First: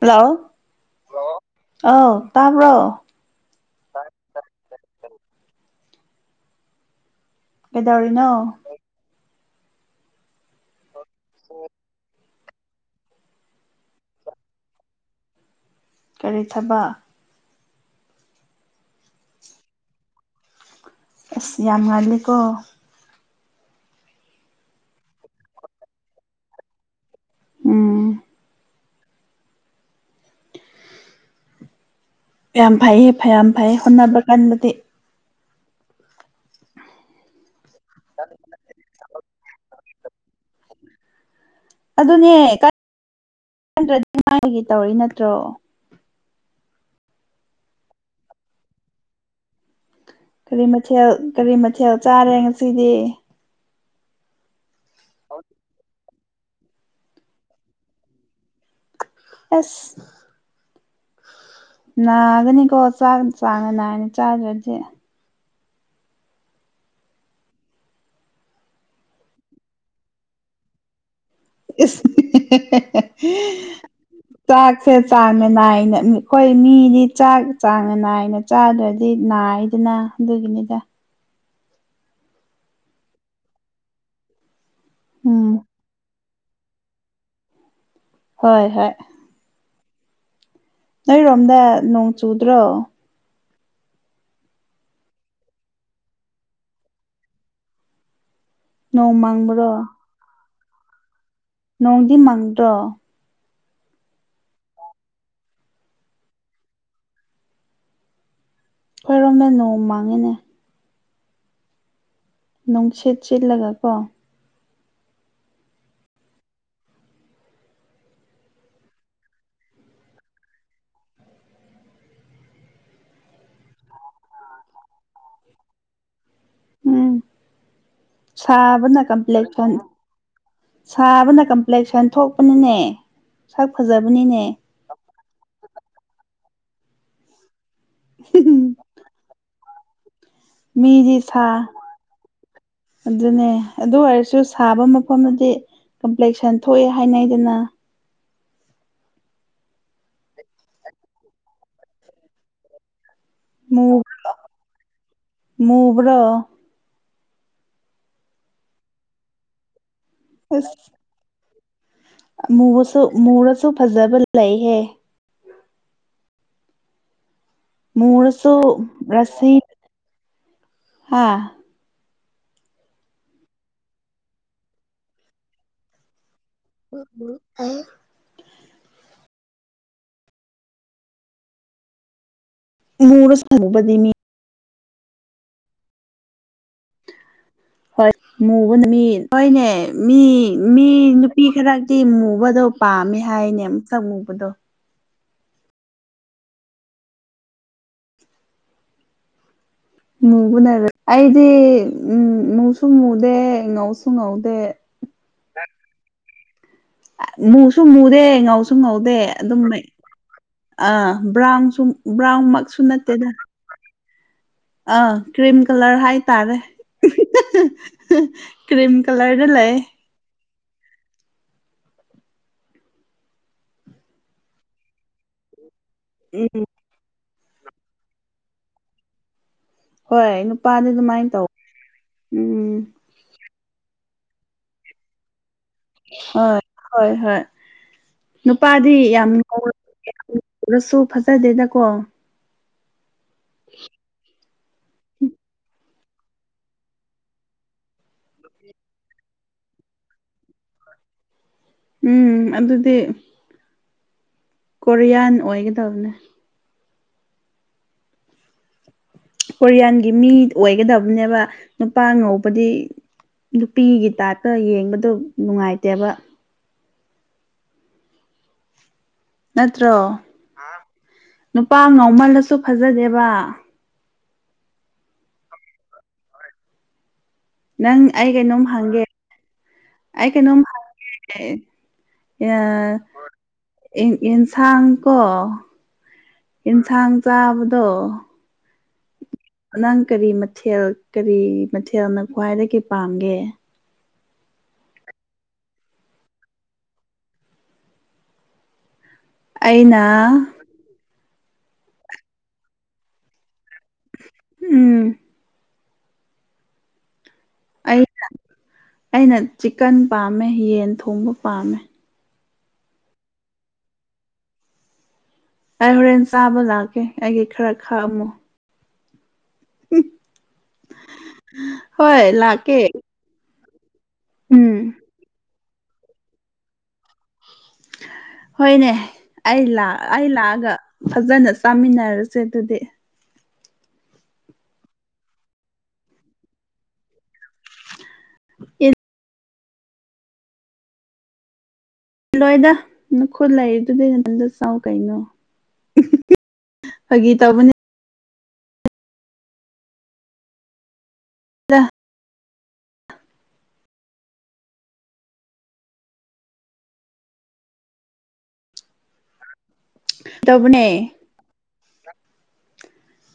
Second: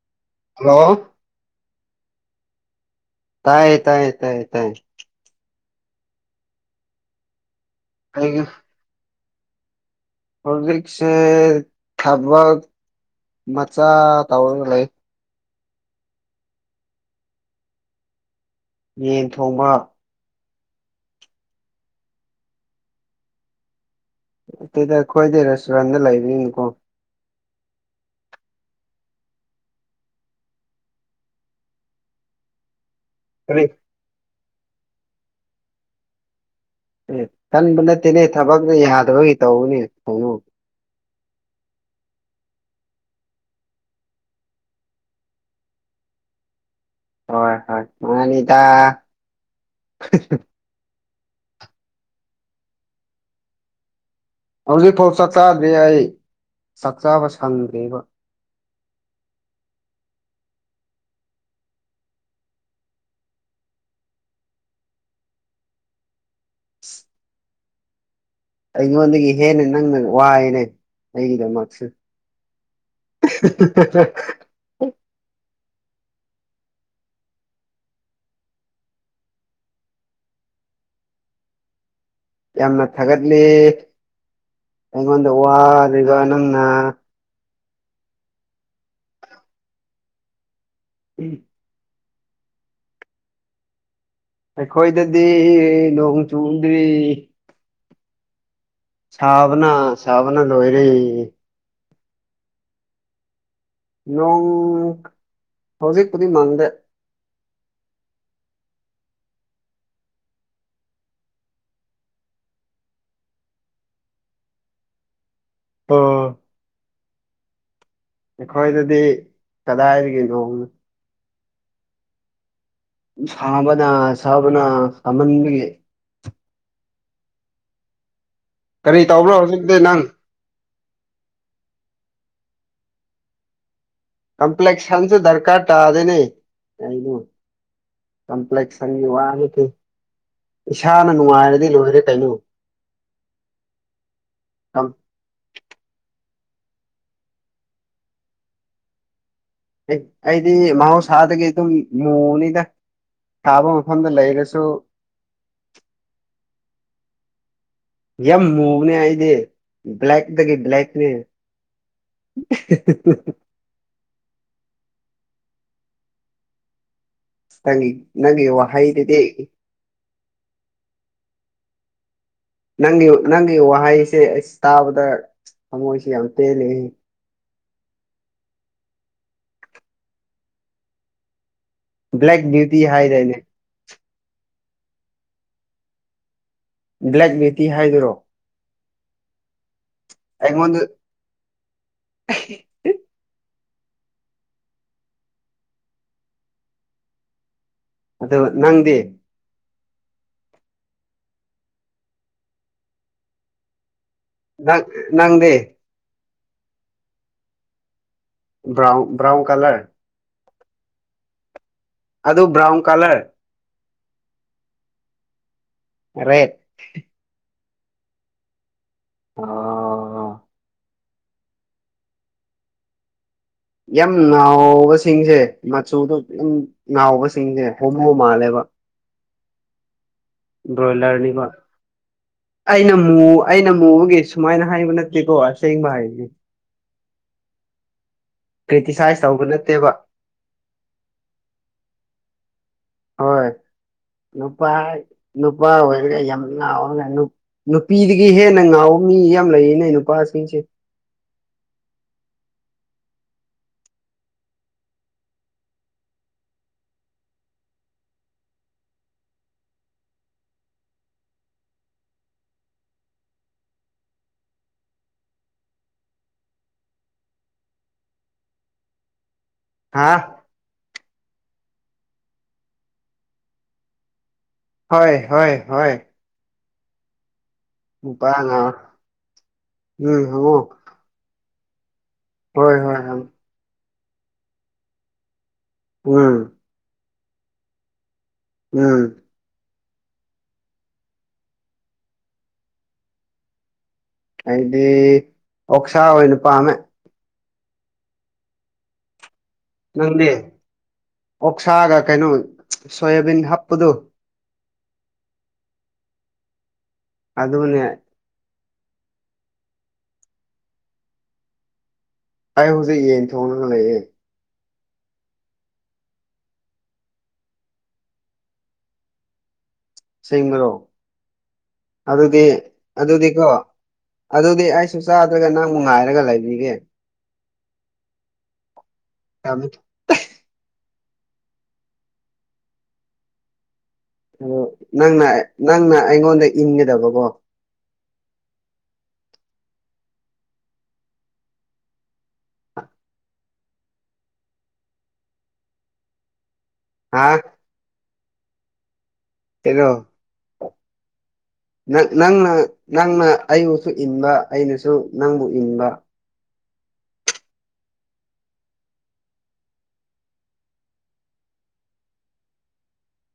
Hello hello ꯑ ꯇꯥꯝꯕ꯭ꯔꯣ ꯇꯥꯏ ꯇꯥꯏ ꯇꯥꯏ ꯇꯥꯏ ꯀꯩꯗꯧꯔꯤꯅꯣ ꯑꯩꯒꯤ ꯍꯧꯖꯤꯛꯁꯦ ꯊꯕꯛ ꯃꯆꯥ ꯇꯧꯔꯒ ꯂꯩ ꯀꯔꯤ ꯊꯕ ꯌꯦꯟ ꯊꯣꯡꯕ ꯑꯦꯁ ꯌꯥꯝ ꯉꯜꯂꯤꯀꯣ ꯑꯗꯨꯗ ꯑꯩꯈꯣꯏꯗꯤ ꯔꯦꯁꯇꯨꯔꯦꯟꯗ ꯂꯩꯔꯤꯅꯤꯀꯣ ꯎꯝ ꯌꯥꯝꯌꯥꯝ ꯐꯩꯌꯦ ꯐꯌꯥꯝ ꯀꯔꯤ ꯐꯩ ꯍꯣꯠꯅꯕ ꯀꯥꯟꯗꯗꯤ ꯑꯦ ꯀꯟꯕ ꯅꯠꯇꯦꯅꯦ ꯊꯕꯛꯅ ꯌꯥꯗꯕꯒꯤ ꯇꯧꯕꯅꯦ ꯈꯣꯡꯉꯎ ꯑꯗꯨꯅꯦ꯭ꯔꯗꯤ ꯃꯥꯏꯒꯤ ꯇꯧꯔꯤ ꯅꯠꯇ꯭ꯔꯣ ꯍꯣꯏ ꯍꯣꯏ ꯃꯅꯤ ꯏꯗ ꯀꯔꯤ ꯃꯊꯦꯜ ꯀꯔꯤ ꯃꯊꯦꯜ ꯆꯥꯔꯦ ꯉꯁꯤꯗꯤ ꯍꯧꯖꯤꯛꯐꯥꯎ ꯆꯥꯛ ꯆꯗ꯭ꯔꯤ ꯑꯩ ꯆꯥꯛ ꯆꯕ ꯁꯪꯗ꯭ꯦꯕ ꯑꯦꯁ ꯅꯥꯒꯅꯤꯀꯣꯥꯛ ꯆꯥꯅ ꯅꯥꯏꯅꯤ ꯆꯥꯗ꯭ꯔꯗꯤꯦ ꯑꯩꯉꯣꯟꯗꯒꯤ ꯍꯦꯟꯅ ꯅꯪꯅ ꯋꯥꯏꯑꯅꯦ ꯑꯩꯗꯃꯁ ꯏꯁ ꯆꯥꯛꯁꯦ ꯆꯥꯡꯅꯥ ꯅꯥꯏꯅ ꯑꯩꯈꯣꯏ ꯃꯤꯗꯤ ꯆꯥꯛ ꯆꯥꯡ ꯅꯥꯏꯅ ꯆꯆꯥꯗꯨꯔꯗꯤ ꯅꯥꯏꯗꯅ ꯑꯗꯨꯒꯤꯅꯤꯗ ꯌꯥꯝꯅ ꯊꯥꯒꯠꯂꯤ ꯑꯩꯉꯣꯟꯗ ꯎꯝ ꯋꯥ ꯑꯗꯨꯒ ꯅꯪꯅ ꯍꯣꯏ ꯍꯣꯏ ꯅꯔꯣꯝꯗ ꯅꯣꯡ ꯆꯨꯗ꯭ꯔꯣ ꯑꯩꯈꯣꯏꯗꯗꯤ ꯅꯣꯡ ꯆꯨꯗ꯭ꯔꯤ ꯅꯣꯡ ꯁꯥꯕꯅ ꯃꯪꯕ꯭ꯔꯣ ꯁꯕꯅ ꯂꯣꯏꯔ ꯅꯣꯡꯗꯤ ꯃꯪꯗ꯭ꯔꯣ ꯅꯣꯡ ꯍꯧꯖꯤꯛꯄꯨꯗꯤ ꯃꯪꯗꯦ ꯑꯩꯣꯏꯔꯣꯝꯃꯦ ꯅꯣꯡ ꯃꯥꯡꯉꯤꯅꯦ ꯅꯨꯡꯁꯤꯠ ꯆꯠꯂꯒ ꯀꯣ ꯑꯣ ꯑꯩꯈꯣꯏꯗꯗꯤ ꯀꯗꯥꯏꯒꯅꯣꯅꯣ ꯁꯥꯕꯅ ꯁꯥꯕꯅ ꯀꯝꯃꯟꯕꯒꯤ ꯎꯝ ꯀꯔꯤ ꯁꯥꯕꯅ ꯇꯧꯕ꯭ꯔꯣ ꯀꯝꯄ꯭ꯂꯦꯛꯁꯟ ꯍꯧꯖꯤꯛꯇꯤ ꯅꯪ ꯁꯥꯕꯅ ꯀꯝꯄ꯭ꯂꯦꯛꯁꯟ ꯊꯣꯛꯄꯅꯅꯦ ꯁꯛ ꯐꯖꯕꯅꯤꯅꯦ ꯁꯟꯁꯨ ꯗꯔꯀꯥꯔ ꯇꯥꯗꯅꯦ ꯀꯩꯅꯣ ꯀꯝꯄ꯭ꯂꯦꯛꯁꯟꯒꯤ ꯋꯥ ꯏꯁꯥꯅ ꯃꯤꯗꯤ ꯁꯥ ꯅꯨꯡꯉꯥꯏꯔꯗꯤ ꯂꯣꯏꯔꯦ ꯀꯩꯅꯣ ꯑꯗꯨꯅꯦ ꯑꯗꯨ ꯑꯣꯏꯔꯁꯨ ꯁꯥꯕ ꯑꯩ- ꯃꯐꯝꯗꯤ ꯀꯝꯄ꯭ꯂꯦꯛꯁꯟ ꯊꯣꯛꯑꯦ ꯍꯥꯏꯅꯩꯗꯅ ꯑꯦ ꯑꯩꯗꯤ ꯃꯍꯧꯁꯥꯗꯒꯤ ꯑꯗꯨꯝ ꯃꯨꯅꯤꯗ ꯊꯥꯕ ꯃꯐꯝꯗ ꯂꯩꯔꯁꯨ ꯃꯕ꯭ꯔꯣ ꯌꯥꯝ ꯃꯨꯕꯅꯦ ꯑꯩꯗꯤ ꯕ꯭ꯂꯥꯏꯛ ꯗꯗꯒꯤ ꯑꯁ ꯕ꯭ꯂꯦꯛꯅꯦ ꯁꯨ ꯐꯖꯕ ꯂꯩꯍꯦ ꯅꯪꯒꯤ ꯅꯪꯒꯤ ꯃꯨꯔꯁꯨ ꯋꯥꯍꯩꯗꯨꯗꯤ ꯔꯁꯤ ꯍꯥꯥ ꯅꯪꯒꯤ ꯅꯪꯒꯤ ꯋꯥꯍꯩꯁꯦ ꯑꯩ ꯇꯥꯕꯗ ꯊꯃꯣꯏꯁꯤ ꯌꯥꯝ ꯄꯦꯜꯂꯤꯍꯦ ꯀ ꯕ꯭ꯂꯦꯛ ꯕ꯭ꯌꯨꯇꯤ ꯍꯥꯏꯗꯣꯏꯗꯤ ꯄꯗꯤꯃꯤ ꯕ꯭ꯂꯦꯛꯕꯦꯇꯤ ꯍꯥꯏꯗꯨꯣꯏꯔꯣ ꯃꯕꯨ ꯃꯤ ꯀꯅꯦ ꯃꯤ ꯑꯩꯉꯣꯟꯗ ꯃꯤ ꯅꯨꯄꯤ ꯈꯔꯛꯇꯤ ꯃꯨꯕꯗꯣ ꯄꯥꯝꯃꯦ ꯍꯥꯏꯅꯦ ꯃꯁꯛ ꯃꯨꯕꯗꯣ꯫ ꯑꯗꯨꯒ ꯅꯪꯗꯤ꯫ ꯃꯨꯕꯅꯔ ꯑꯩꯗꯤ ꯎꯝ ꯃꯨꯁꯨ ꯉꯨꯗꯦ ꯉꯧꯁꯨ ꯉꯧꯗꯦ꯫ ꯅ ꯅꯪꯗꯤ꯫ ꯃꯨꯁꯨ ꯃꯨꯗꯦ ꯉꯧꯁꯨ ꯕ꯭ꯔꯥꯎꯟ ꯉꯧꯗꯦ ꯕ꯭ꯔꯥꯎꯟ ꯑꯗꯨꯝ ꯀꯂꯔ ꯑꯩ ꯑ ꯕ꯭ꯔꯥꯎꯟꯁꯨ ꯑꯗꯨ ꯕ꯭ꯔꯥꯎꯟ ꯕ꯭ꯔꯥꯎꯟꯃꯛꯁꯨ ꯀꯂꯔ ꯅꯠꯇꯦꯗ꯫ ꯑꯥ ꯀ꯭ꯔꯤꯝ ꯀꯂꯔ ꯔꯦꯠ ꯍꯥꯏꯇꯥꯔꯦ꯫ ꯀ꯭ꯔꯤꯝ ꯀꯂꯔꯗ ꯂꯩ꯫ ꯑꯣ ꯌꯥꯝ ꯉꯥꯎꯕꯁꯤꯡꯁꯦ ꯃꯆꯨꯗꯣ ꯌꯥꯝ ꯎꯝ ꯉꯥꯎꯕꯁꯤꯡꯁꯦ ꯍꯣꯃꯣ ꯃꯥꯜꯂꯦꯕ꯫ ꯍꯣꯏ ꯅꯨꯄꯥꯗꯤ ꯑꯗꯨꯃꯥꯏꯅ ꯇꯧ ꯎꯝ꯫ ꯨꯎꯝ ꯑꯩꯅ ꯃꯨꯕꯒꯤ ꯁꯨꯃꯥꯏꯅ ꯍꯥꯏꯕ ꯅꯠꯇꯦꯀꯣ ꯑꯁ꯫ ꯍꯣꯏ ꯍꯣꯏ ꯍꯣꯏ ꯅꯨꯄꯥꯗꯤ ꯀ꯭ꯔꯤꯇꯤꯁꯥꯏꯁ ꯌꯥꯝ ꯇꯧꯕ ꯅꯠꯇꯦꯕ ꯉꯥꯎꯔꯁꯨ ꯑꯗꯨꯁꯨ ꯐꯖꯗꯦꯗꯀꯣ꯫ ꯍꯣꯏ ꯅꯨꯄꯥ ꯅꯨꯄꯥ ꯑꯣꯏꯔꯒ ꯌꯥꯝ ꯉꯥꯎꯔꯒ ꯅꯨꯄꯤꯗꯒꯤ ꯍꯦꯟꯅ ꯉꯥꯎꯕ ꯃꯤ ꯌꯥꯝ ꯂꯩꯔꯤꯅꯦ ꯅꯨꯄꯥꯁꯤꯡꯁꯦ꯫ ꯎꯝ ꯑꯗꯨꯗꯤ꯫ ꯀꯣꯔꯤꯌꯥꯟ ꯑꯣꯏꯒꯗꯕꯅꯦ꯫ ꯀꯣꯔꯤꯌꯥꯟꯒꯤ ꯃꯤ ꯑꯣꯏꯒꯗꯕꯅꯦꯕ ꯅꯨꯄꯥ ꯉꯧꯕꯗꯤ꯫ ꯅꯨꯄꯤꯒꯤ ꯇꯥꯏꯞꯇ ꯌꯦꯡꯕꯗꯣ ꯅꯨꯡꯉꯥꯏꯇꯦꯕ꯫ ꯅꯠꯇ꯭ꯔꯣ ꯍꯥ ꯅꯨꯄꯥ ꯉꯥꯎꯃꯜꯂꯁꯨ ꯐꯖꯗꯦꯕ꯫ ꯍꯣꯏ ꯍꯣꯏ ꯍꯣꯏ꯫ ꯅꯪ ꯅꯨꯄꯥ ꯑꯩ ꯀꯩꯅꯣꯝ ꯉꯥꯎ ꯍꯪꯒꯦ ꯎꯝ ꯑꯩ ꯍꯪꯉꯣ ꯀꯩꯅꯣꯝ ꯑ ꯍꯣꯏ ꯍꯣꯏ ꯍꯪ ꯏꯟꯁꯥꯡ ꯀꯣ꯫ ꯎꯝ꫰꫰ ꯌꯦꯟꯁꯥꯡ ꯆꯥꯕꯗꯣ꯫ ꯎꯝ꯫ ꯅꯪ ꯀꯔꯤ ꯃꯊꯦꯜ ꯀꯔꯤ ꯃꯊꯦꯜꯅ ꯈ꯭ꯋꯥꯏꯗꯒꯤ ꯄꯥꯝꯒꯦ꯫ ꯍꯥꯏꯗꯤ ꯑꯣꯛꯁꯥ ꯑꯣꯏꯅ ꯄꯥꯝꯃꯦ꯫ ꯑꯩꯅ ꯅꯪꯗꯤ ꯑꯣꯛꯁꯥꯒ ꯀꯩꯅꯣ ꯁꯣꯌꯥꯕꯤꯟ ꯍꯥꯞꯄꯗꯣ꯫ ꯎꯝ꯫ ꯑꯗꯨꯅꯦ꯫ ꯑꯩ ꯑꯩꯅ ꯆꯤꯛꯀꯟ ꯄꯥꯝꯃꯦ ꯌꯦꯟ ꯊꯣꯡꯕ ꯄꯥꯝꯃꯦ꯫ ꯑꯩ ꯍꯧꯖꯤꯛ ꯌꯦꯟ ꯊꯣꯡꯉꯒ ꯂꯩꯌꯦ꯫ ꯑꯩ ꯍꯣꯔꯦꯟ ꯆꯥꯕ ꯂꯥꯛꯀꯦ ꯑꯩꯒꯤ ꯈꯔ ꯈꯥꯛꯑꯝꯃꯨ꯫ ꯑꯁꯦꯡꯕ꯭ꯔꯣ ꯍꯣꯏ ꯑꯗꯨꯗꯤ ꯂꯥꯛꯀꯦ ꯑꯗꯨꯗꯤ ꯀꯣ꯫ ꯑꯗꯨꯗꯤ ꯎꯝ ꯑꯩꯁꯨ ꯆꯥꯗ꯭ꯔꯒ ꯅꯪꯕꯨ ꯉꯥꯏꯔꯒ ꯂꯩꯕꯤꯒꯦ꯫ ꯍꯣꯏꯅꯦ ꯑꯩ ꯇꯝꯃꯤ ꯂꯥꯛ ꯑꯩ ꯂꯥꯛꯑꯒ ꯐꯖꯅ ꯆꯥꯃꯤꯟꯅꯔꯁꯦ ꯑꯗꯨꯗꯤ꯫ ꯑ ꯅꯪꯅ ꯅꯪꯅ ꯑꯩꯉꯣꯟꯗ ꯏꯟꯒꯗꯕꯀꯣ꯫ ꯑꯦ꯫ ꯂꯣꯏꯗ ꯅꯈꯨꯠ ꯂꯩꯔꯤꯗꯨꯗꯤ ꯅꯊꯟꯗ ꯆꯥꯎ ꯀꯩꯅꯣ꯫ ꯍꯥ ꯐꯥꯒꯤ ꯇꯧꯕꯅꯦ꫰꫰ ꯀꯩꯅꯣ꯫ ꯅꯪꯅ ꯅꯪꯅ ꯑꯩꯕꯨꯁꯨ ꯏꯟꯕ ꯑꯩꯅꯁꯨ ꯅꯪꯕꯨ ꯏꯟꯕ꯫ ꯇꯧꯕꯅꯦ꯫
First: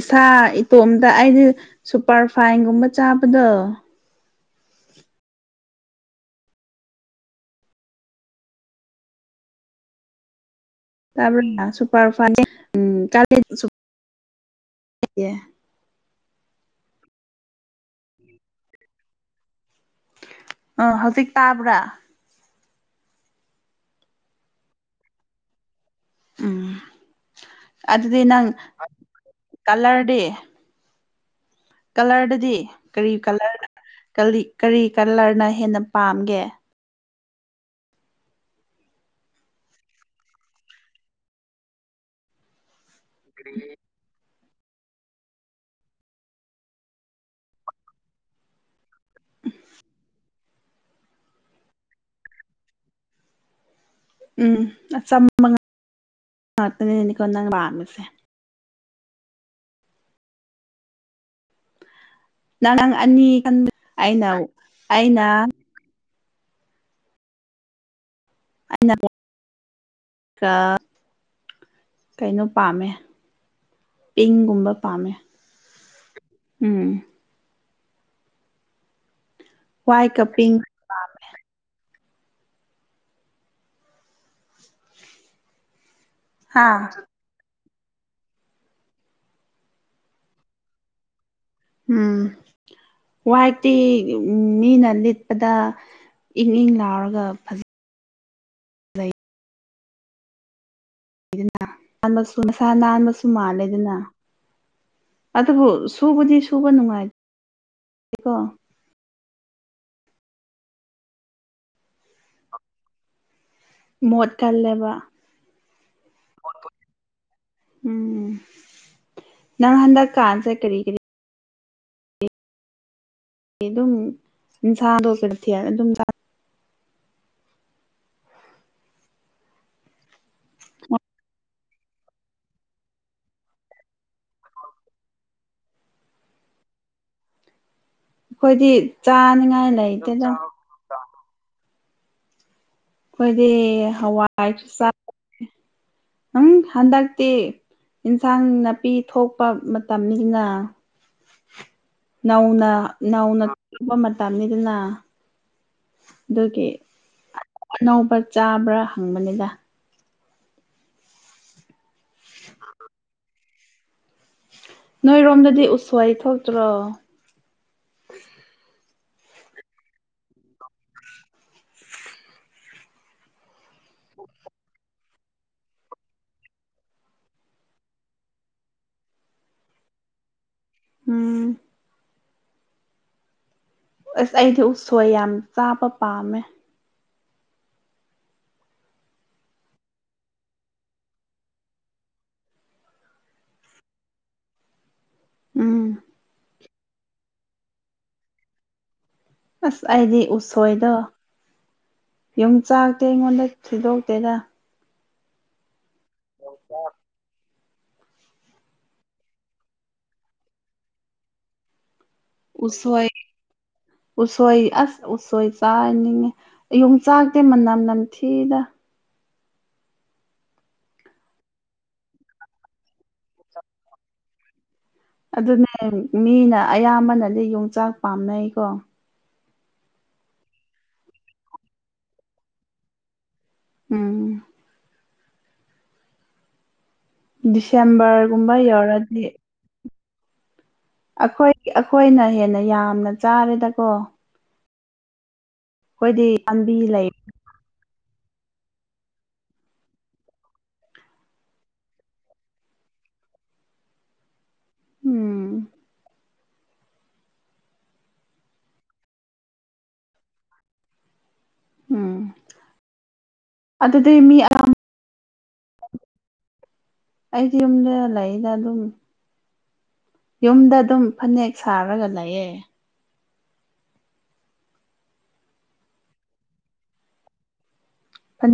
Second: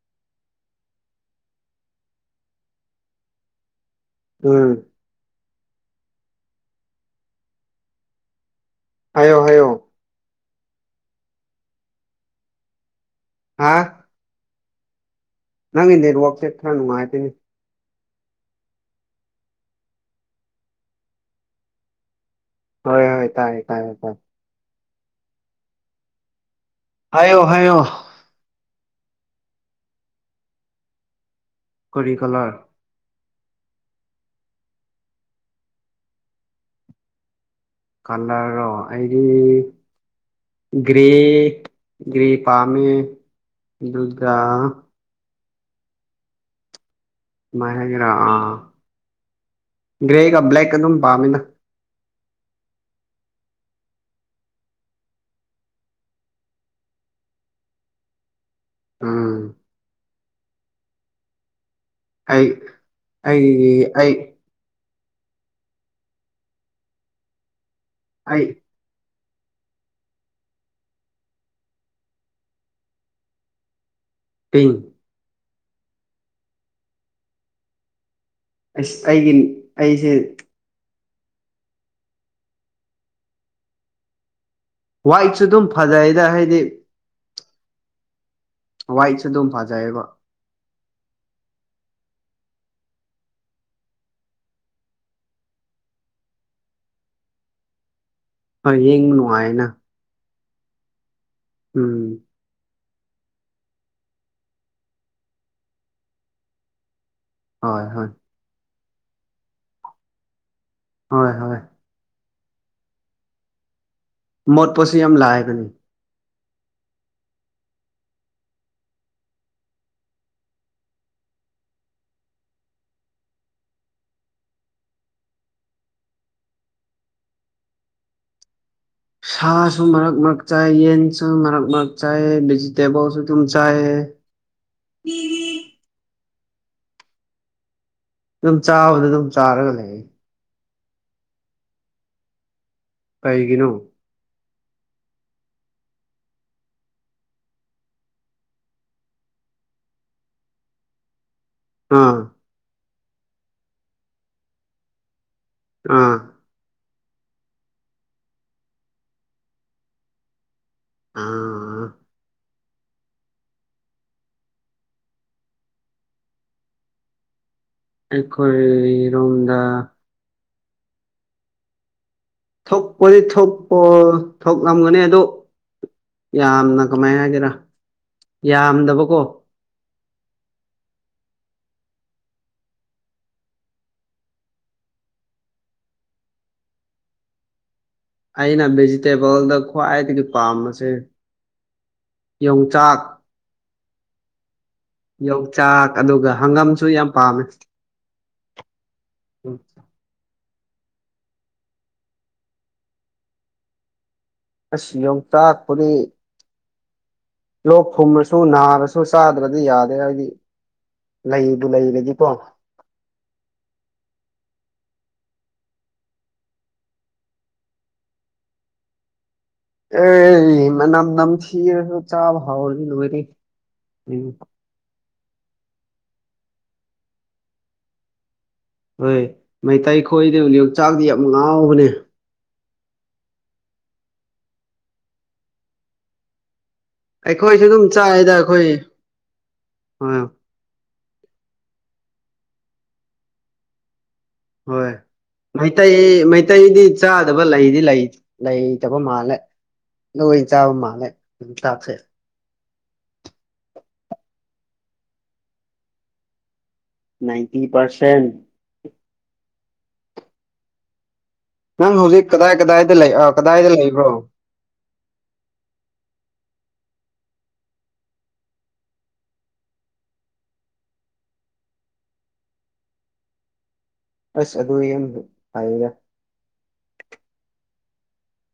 ꯏꯁꯥ ꯏꯇꯣꯝꯇ ꯑꯩꯗꯤ ꯁꯨꯄꯔ ꯐꯥꯏꯟꯒꯨꯝꯕ ꯆꯥꯕꯗꯣ꯫ ꯎꯝ꯫ ꯍꯥꯏꯌꯣ ꯍꯥꯏꯌꯣ꯫ ꯇꯥꯕꯔꯣ ꯗꯗꯥ ꯁꯨꯄꯔ ꯐꯥꯏꯟꯁꯦ ꯀꯂꯦꯟ ꯍꯥ [unintelligible] ꯅꯪꯒꯤ ꯅꯦꯠ ꯋꯥꯛꯁꯦ ꯈꯔ ꯅꯨꯡꯉꯥꯏꯇꯦꯅꯦ꯫ ꯑ ꯍꯧꯖꯤꯛ ꯇꯥꯕ꯭ꯔꯥ ꯍꯣꯏ ꯍꯣꯏ ꯇꯥꯥꯏꯦ ꯇꯥꯥꯏꯦ ꯇꯥꯏꯦ ꯎꯝ ꯍꯥꯏꯌꯣ ꯍꯥꯏꯌꯣ ꯑꯗꯨꯗꯤ ꯅꯪ ꯀꯂꯔꯗꯤ ꯀꯔꯤ ꯀꯂꯔꯗꯗꯤ ꯀꯂꯔ ꯀꯔꯤ ꯀꯂꯔꯅ ꯀꯔꯤ ꯀꯂꯔꯅ ꯍꯦꯟꯅ ꯄꯥꯝꯒꯦ ꯀꯂꯔꯣ ꯑꯩꯗꯤ ꯭ꯔꯦ ꯭ꯔꯔꯤꯄꯥꯥꯝꯃꯦ ꯀ ꯗꯨꯔꯒꯥ ꯁꯃꯥꯏꯅ ꯍꯥꯏꯒꯦꯔꯥ ꯑꯥ ꯒ꯭ꯔꯦꯒ ꯕ꯭ꯂꯦꯛꯀ ꯑꯗꯨꯝ ꯄꯥꯝꯃꯤꯅ ꯎꯝ ꯑꯁ ꯆꯝꯕ ꯉꯥꯛꯇꯅꯤꯗꯅꯤꯀꯣ ꯅꯪ ꯂꯥꯡꯃꯤꯁꯦ ꯎꯝ ꯑꯩ ꯅꯪꯪ ꯑꯅꯤ ꯈꯟꯗ ꯑꯩꯒꯤ ꯑꯩ ꯑꯩꯅ ꯑꯩꯅ ꯑꯩ ꯑ ꯀꯩꯅꯣ ꯄꯥꯝꯃꯦ ꯄꯤꯡꯒꯨꯝꯕ ꯄꯤꯡ ꯄꯥꯝꯃꯦ ꯎꯝ ꯑꯩꯒꯤ ꯋꯥꯏ ꯑꯩꯁꯦ ꯀꯄꯤꯡ ꯋꯥꯏꯠꯁꯨ ꯑꯗꯨꯝ ꯐꯖꯩꯗ ꯍꯥꯏꯗꯤ ꯍꯥ ꯋꯥꯏꯠꯁꯨ ꯑꯗꯨꯝ ꯐꯥꯖꯩꯌꯦꯕꯣ ꯎꯝ ꯋꯥꯏꯛꯇꯤ ꯃꯤꯅ ꯂꯤꯠꯄꯗ ꯏꯪ ꯏꯪ ꯂꯥꯎꯔꯒ ꯐꯖ ꯍꯣꯏ ꯌꯦꯡꯅꯨ ꯍꯥꯏꯥꯏꯅ ꯎꯝ ꯅꯥꯟꯕꯁꯨ ꯃꯁꯥ ꯅꯥꯟꯕꯁꯨ ꯃꯥꯜꯂꯦꯗꯅ ꯑꯗꯨꯕꯨ ꯁꯨꯕꯨꯗꯤ ꯁꯨꯕ ꯅꯨꯡꯉꯥꯏ ꯍꯣꯏ ꯍꯣꯏ ꯑꯗꯨꯒꯀꯣ ꯍꯣꯏ ꯍꯣꯏ ꯃꯣꯠ ꯀꯜꯂꯦꯕ ꯃꯣꯠꯄꯁꯨ ꯌꯥꯝ ꯂꯥꯏꯕꯅꯤ ꯎꯝ ꯎꯝ ꯅ ꯍꯟꯗ ꯀꯥꯟꯁꯦ ꯀꯔꯤ ꯀꯔꯤ ꯑꯗꯨꯝ ꯏꯟꯁꯥꯗꯣꯔ ꯊ ꯑꯗꯨꯝ ꯁꯥꯁꯨ ꯃꯔꯛ ꯃꯔꯛ ꯆꯥꯏ ꯌꯦꯟꯁꯨ ꯃꯔꯛ ꯃꯔꯛ ꯆꯥꯏꯌꯦ ꯚꯤꯖꯤꯇꯦꯕꯜꯁꯨ ꯑꯗꯨꯝ ꯆꯥꯏꯌꯦ ꯎꯝ ꯑꯗꯨꯝ ꯑꯩꯈꯣꯏꯗꯤ ꯆꯥꯕꯗ ꯑꯗꯨꯝ ꯆꯥꯔꯒ ꯆꯥꯅꯤꯡꯉꯥꯏ ꯂꯩ ꯂꯩꯇꯦꯗ ꯑꯩꯈꯣꯏꯗꯤ ꯀꯩꯒꯤꯅꯣ ꯍꯋꯥꯏꯁꯨ ꯆꯥ ꯎꯝ ꯍꯟꯗꯛꯇꯤ ꯏꯟꯁꯥꯡ ꯅꯥꯄꯤ ꯊꯣꯛꯄ ꯃꯇꯝꯅꯤꯁꯤꯅ [inaudible] ꯑꯥ ꯅꯧꯅ ꯅꯧꯅ ꯇꯕ ꯃꯇꯝꯅꯤꯗꯅ ꯑꯥ ꯑꯗꯨꯒꯤ ꯑꯅꯧꯕ ꯆꯥꯕ꯭ꯔꯥ ꯍꯪꯕꯅꯤꯗ ꯑꯥ ꯑ ꯅꯣꯏꯔꯣꯝꯗꯗꯤ ꯎꯁꯋꯥꯏ ꯊꯣꯛꯇ꯭ꯔꯣ ꯑꯩꯈꯣꯏꯔꯣꯝꯗ ꯊꯣꯛꯄꯗꯤ ꯊꯣꯛꯄ ꯊꯣꯛꯂꯝꯒꯅꯤ ꯑꯗꯣ ꯌꯥꯝꯅ ꯀꯃꯥꯏꯅ ꯍꯥꯏꯒꯦꯔꯥ ꯌꯥꯝꯗꯕꯀꯣ ꯎꯝ ꯑꯁ ꯑꯩꯗꯤ ꯎꯁꯣꯏ ꯌꯥꯝ ꯆꯥꯕ ꯄꯥꯝꯃꯦ ꯑꯩꯅ ꯚꯦꯖꯤꯇꯦꯕꯜꯗ ꯈ꯭ꯋꯥꯏꯗꯒꯤ ꯄꯥꯝꯕꯁꯦ ꯌꯣꯡꯆꯥꯛ ꯎꯝ ꯌꯣꯡꯆꯥꯛ ꯑꯗꯨꯒ ꯍꯪꯒꯥꯝꯁꯨ ꯌꯥꯝ ꯄꯥꯝꯃꯦ ꯑꯁ ꯑꯩꯗꯤ ꯎꯁꯣꯏꯗꯣ ꯌꯨꯝ ꯆꯥꯛꯇꯦ ꯑꯩꯉꯣꯟꯗ ꯊꯤꯗꯣꯛꯇꯦꯗ ꯑꯁ ꯌꯣꯡꯆꯥꯛꯄꯗꯤ ꯑꯣꯁꯥ ꯂꯣꯛ ꯊꯨꯝꯃꯁꯨ ꯅꯥꯔꯁꯨ ꯆꯥꯗ꯭ꯔꯗꯤ ꯌꯥꯗꯦ ꯍꯥꯏꯗꯤ ꯂꯩꯕꯨ ꯂꯩꯔꯗꯤꯀꯣ ꯎꯁꯣꯏ ꯎꯁꯣꯣꯏ ꯑꯁ ꯎꯁꯣꯏ ꯆꯥ ꯏꯅꯤꯉ ꯌꯣꯡꯆꯥꯛꯇꯦ ꯃꯅꯝ ꯅꯝꯊꯤꯗ ꯑꯦ ꯃꯅꯝ ꯅꯝꯊꯤꯔꯁꯨ ꯆꯥꯕ ꯍꯥꯎꯅꯤ ꯂꯣꯏꯔ ꯑꯗꯨꯅꯦ ꯃꯤꯅ ꯑꯌꯥꯝꯕꯅꯗꯤ ꯌꯣꯡꯆꯥꯛ ꯄꯥꯝꯅꯩꯀꯣ ꯍꯣꯏ ꯃꯩꯇꯩ ꯈꯣꯏꯗꯕ ꯌꯣꯡꯆꯥꯛꯗꯤ ꯌꯥꯝ ꯉꯥꯎꯕꯅꯦ ꯎꯝ ꯑꯩꯈꯣꯏꯁꯨ ꯑꯗꯨꯝ ꯆꯥꯏꯔꯤꯗ ꯗꯤꯁꯦꯝꯕꯔꯒꯨꯝꯕ ꯑꯩꯈꯣꯏ ꯌꯧꯔꯗꯤ ꯍꯣꯏ ꯑꯩꯈꯣꯏ ꯑꯩꯈꯣꯏꯅ ꯍꯦꯟꯅ ꯌꯥꯝꯅ ꯆꯥꯔꯦꯗꯀꯣ ꯍꯣꯏ ꯃꯩꯇꯩ ꯑꯩꯈꯣꯏꯗꯤ ꯄꯥꯝꯕꯤ ꯃꯩꯇꯩꯗꯤ ꯂꯩ ꯆꯥꯗꯕ ꯂꯩꯗꯤ ꯂꯩ ꯂꯩꯇꯕ ꯃꯥꯜꯂꯦ ꯂꯣꯏ ꯆꯥꯕ ꯃꯥꯜꯂꯦ ꯑꯗꯨꯝ ꯇꯥꯛꯁꯩ ꯎꯝ ꯅꯥꯏꯟꯇꯤ ꯄꯔꯁꯦꯟ ꯅꯪ ꯎꯝ ꯍꯧꯖꯤꯛ ꯀꯗꯥꯏ ꯀꯗꯥꯏꯗ ꯂꯩ ꯑ ꯀꯗꯥꯏꯗ ꯂꯩꯕ꯭ꯔꯣ ꯑꯗꯨꯗꯤ ꯃꯤ ꯑꯩꯗꯤ ꯌꯨꯝꯗ ꯂꯩꯗ ꯑꯗꯨꯝ ꯌꯨꯝꯗ ꯑꯗꯨꯝ ꯐꯅꯦꯛ ꯁꯥꯔꯒ ꯂꯩꯌꯦ ꯑꯁ ꯑꯗꯨ ꯌꯥꯝ ꯍꯥꯏꯌꯦꯒ ꯑ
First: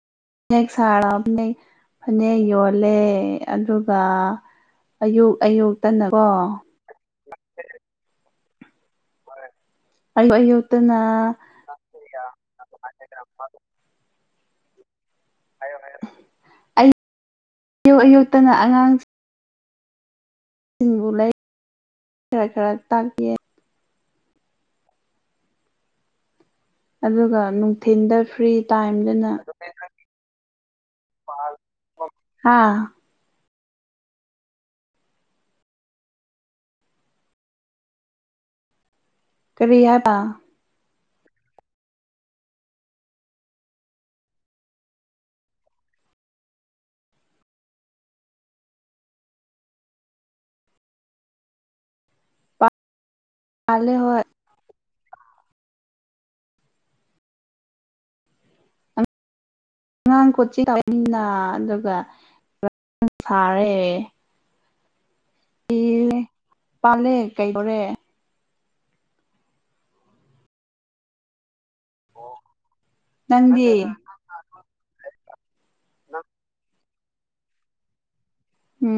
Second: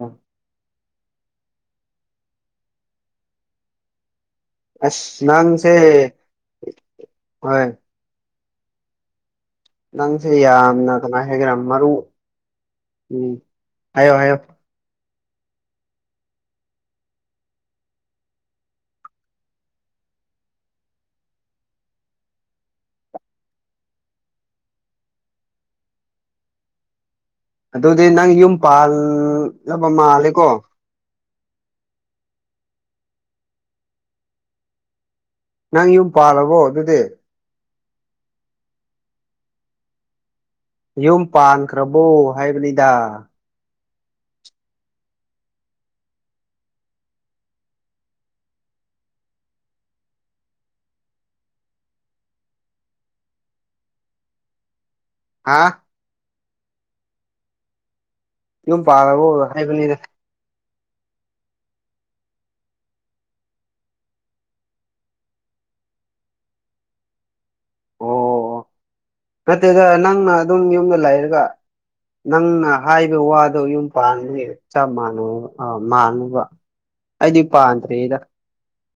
ꯑ ꯐꯅꯦꯛ ꯁꯥꯔ ꯐꯅꯦꯛ ꯐꯅꯦꯛ ꯌꯣꯜꯂꯦ ꯑꯗꯨꯒ ꯑꯁ ꯑꯌꯨꯛ ꯅꯪꯁꯦ ꯑꯌꯨꯛꯇꯅꯀꯣ ꯍꯣꯏ ꯅꯪꯁꯦ ꯑꯌꯨꯛ ꯌꯥꯝꯅ ꯑꯌꯨꯛꯇꯅ ꯀꯃꯥꯏ ꯍꯥꯏꯒꯦ꯭ꯔꯥ ꯃꯔꯨ ꯎꯝ ꯍꯥꯏꯌꯣ ꯍꯥꯏꯌꯨ ꯍꯥꯏꯌꯣ ꯍꯥꯏꯌꯣ ꯑꯌꯣꯛ ꯑꯌꯨꯛꯇꯅ ꯑꯉꯥꯡ ꯁꯤꯡꯕꯨ ꯂꯩ ꯈꯔ ꯈꯔ ꯇꯥꯛꯀꯦ ꯑꯗꯨꯒ ꯑꯗꯨꯗꯤ ꯅꯨꯡꯊꯤꯤꯟꯗ ꯅꯪ ꯐ꯭ꯔꯤ ꯌꯨꯝ ꯇꯥꯏꯝꯗꯅ ꯄꯥꯜꯂꯕ ꯃꯥꯜꯂꯦꯀꯣ ꯍꯥꯥ ꯅꯪ ꯌꯨꯝ ꯄꯥꯜꯂꯕꯣ ꯑꯗꯨꯗꯤ ꯀꯔꯤ ꯍꯥꯏꯕ ꯌꯨꯝ ꯄꯥꯟꯈ꯭ꯔꯕꯣ ꯍꯥꯏꯕꯅꯤꯗ ꯑꯂꯦ ꯍꯣ ꯍꯥꯥ ꯌꯨꯝ ꯄꯥꯔꯕ ꯍꯥꯏꯕꯅꯤꯅ ꯑꯉꯥꯡ ꯀꯣꯠꯁꯤ ꯇꯅꯤꯅ ꯑꯗꯨꯒ ꯁꯥꯔꯦ ꯏ ꯄꯂꯦ ꯀꯩꯈ ꯑꯣ ꯅꯠꯇꯦꯗ ꯅꯪꯅ ꯑꯗꯨꯝ ꯌꯨꯝꯗ ꯂꯩꯔꯒ ꯅꯪꯅ ꯍꯥꯏꯕ ꯋꯥꯗꯣ ꯅꯪꯗꯤ ꯌꯨꯝ ꯄꯥꯟꯕꯥꯟꯅꯦ ꯆꯞ ꯃꯥꯟꯅꯩ ꯑꯥ ꯃꯥꯟꯅꯕ ꯑꯩꯗꯤ ꯄꯥꯟꯗ꯭ꯔꯔꯤꯗ ꯎꯝ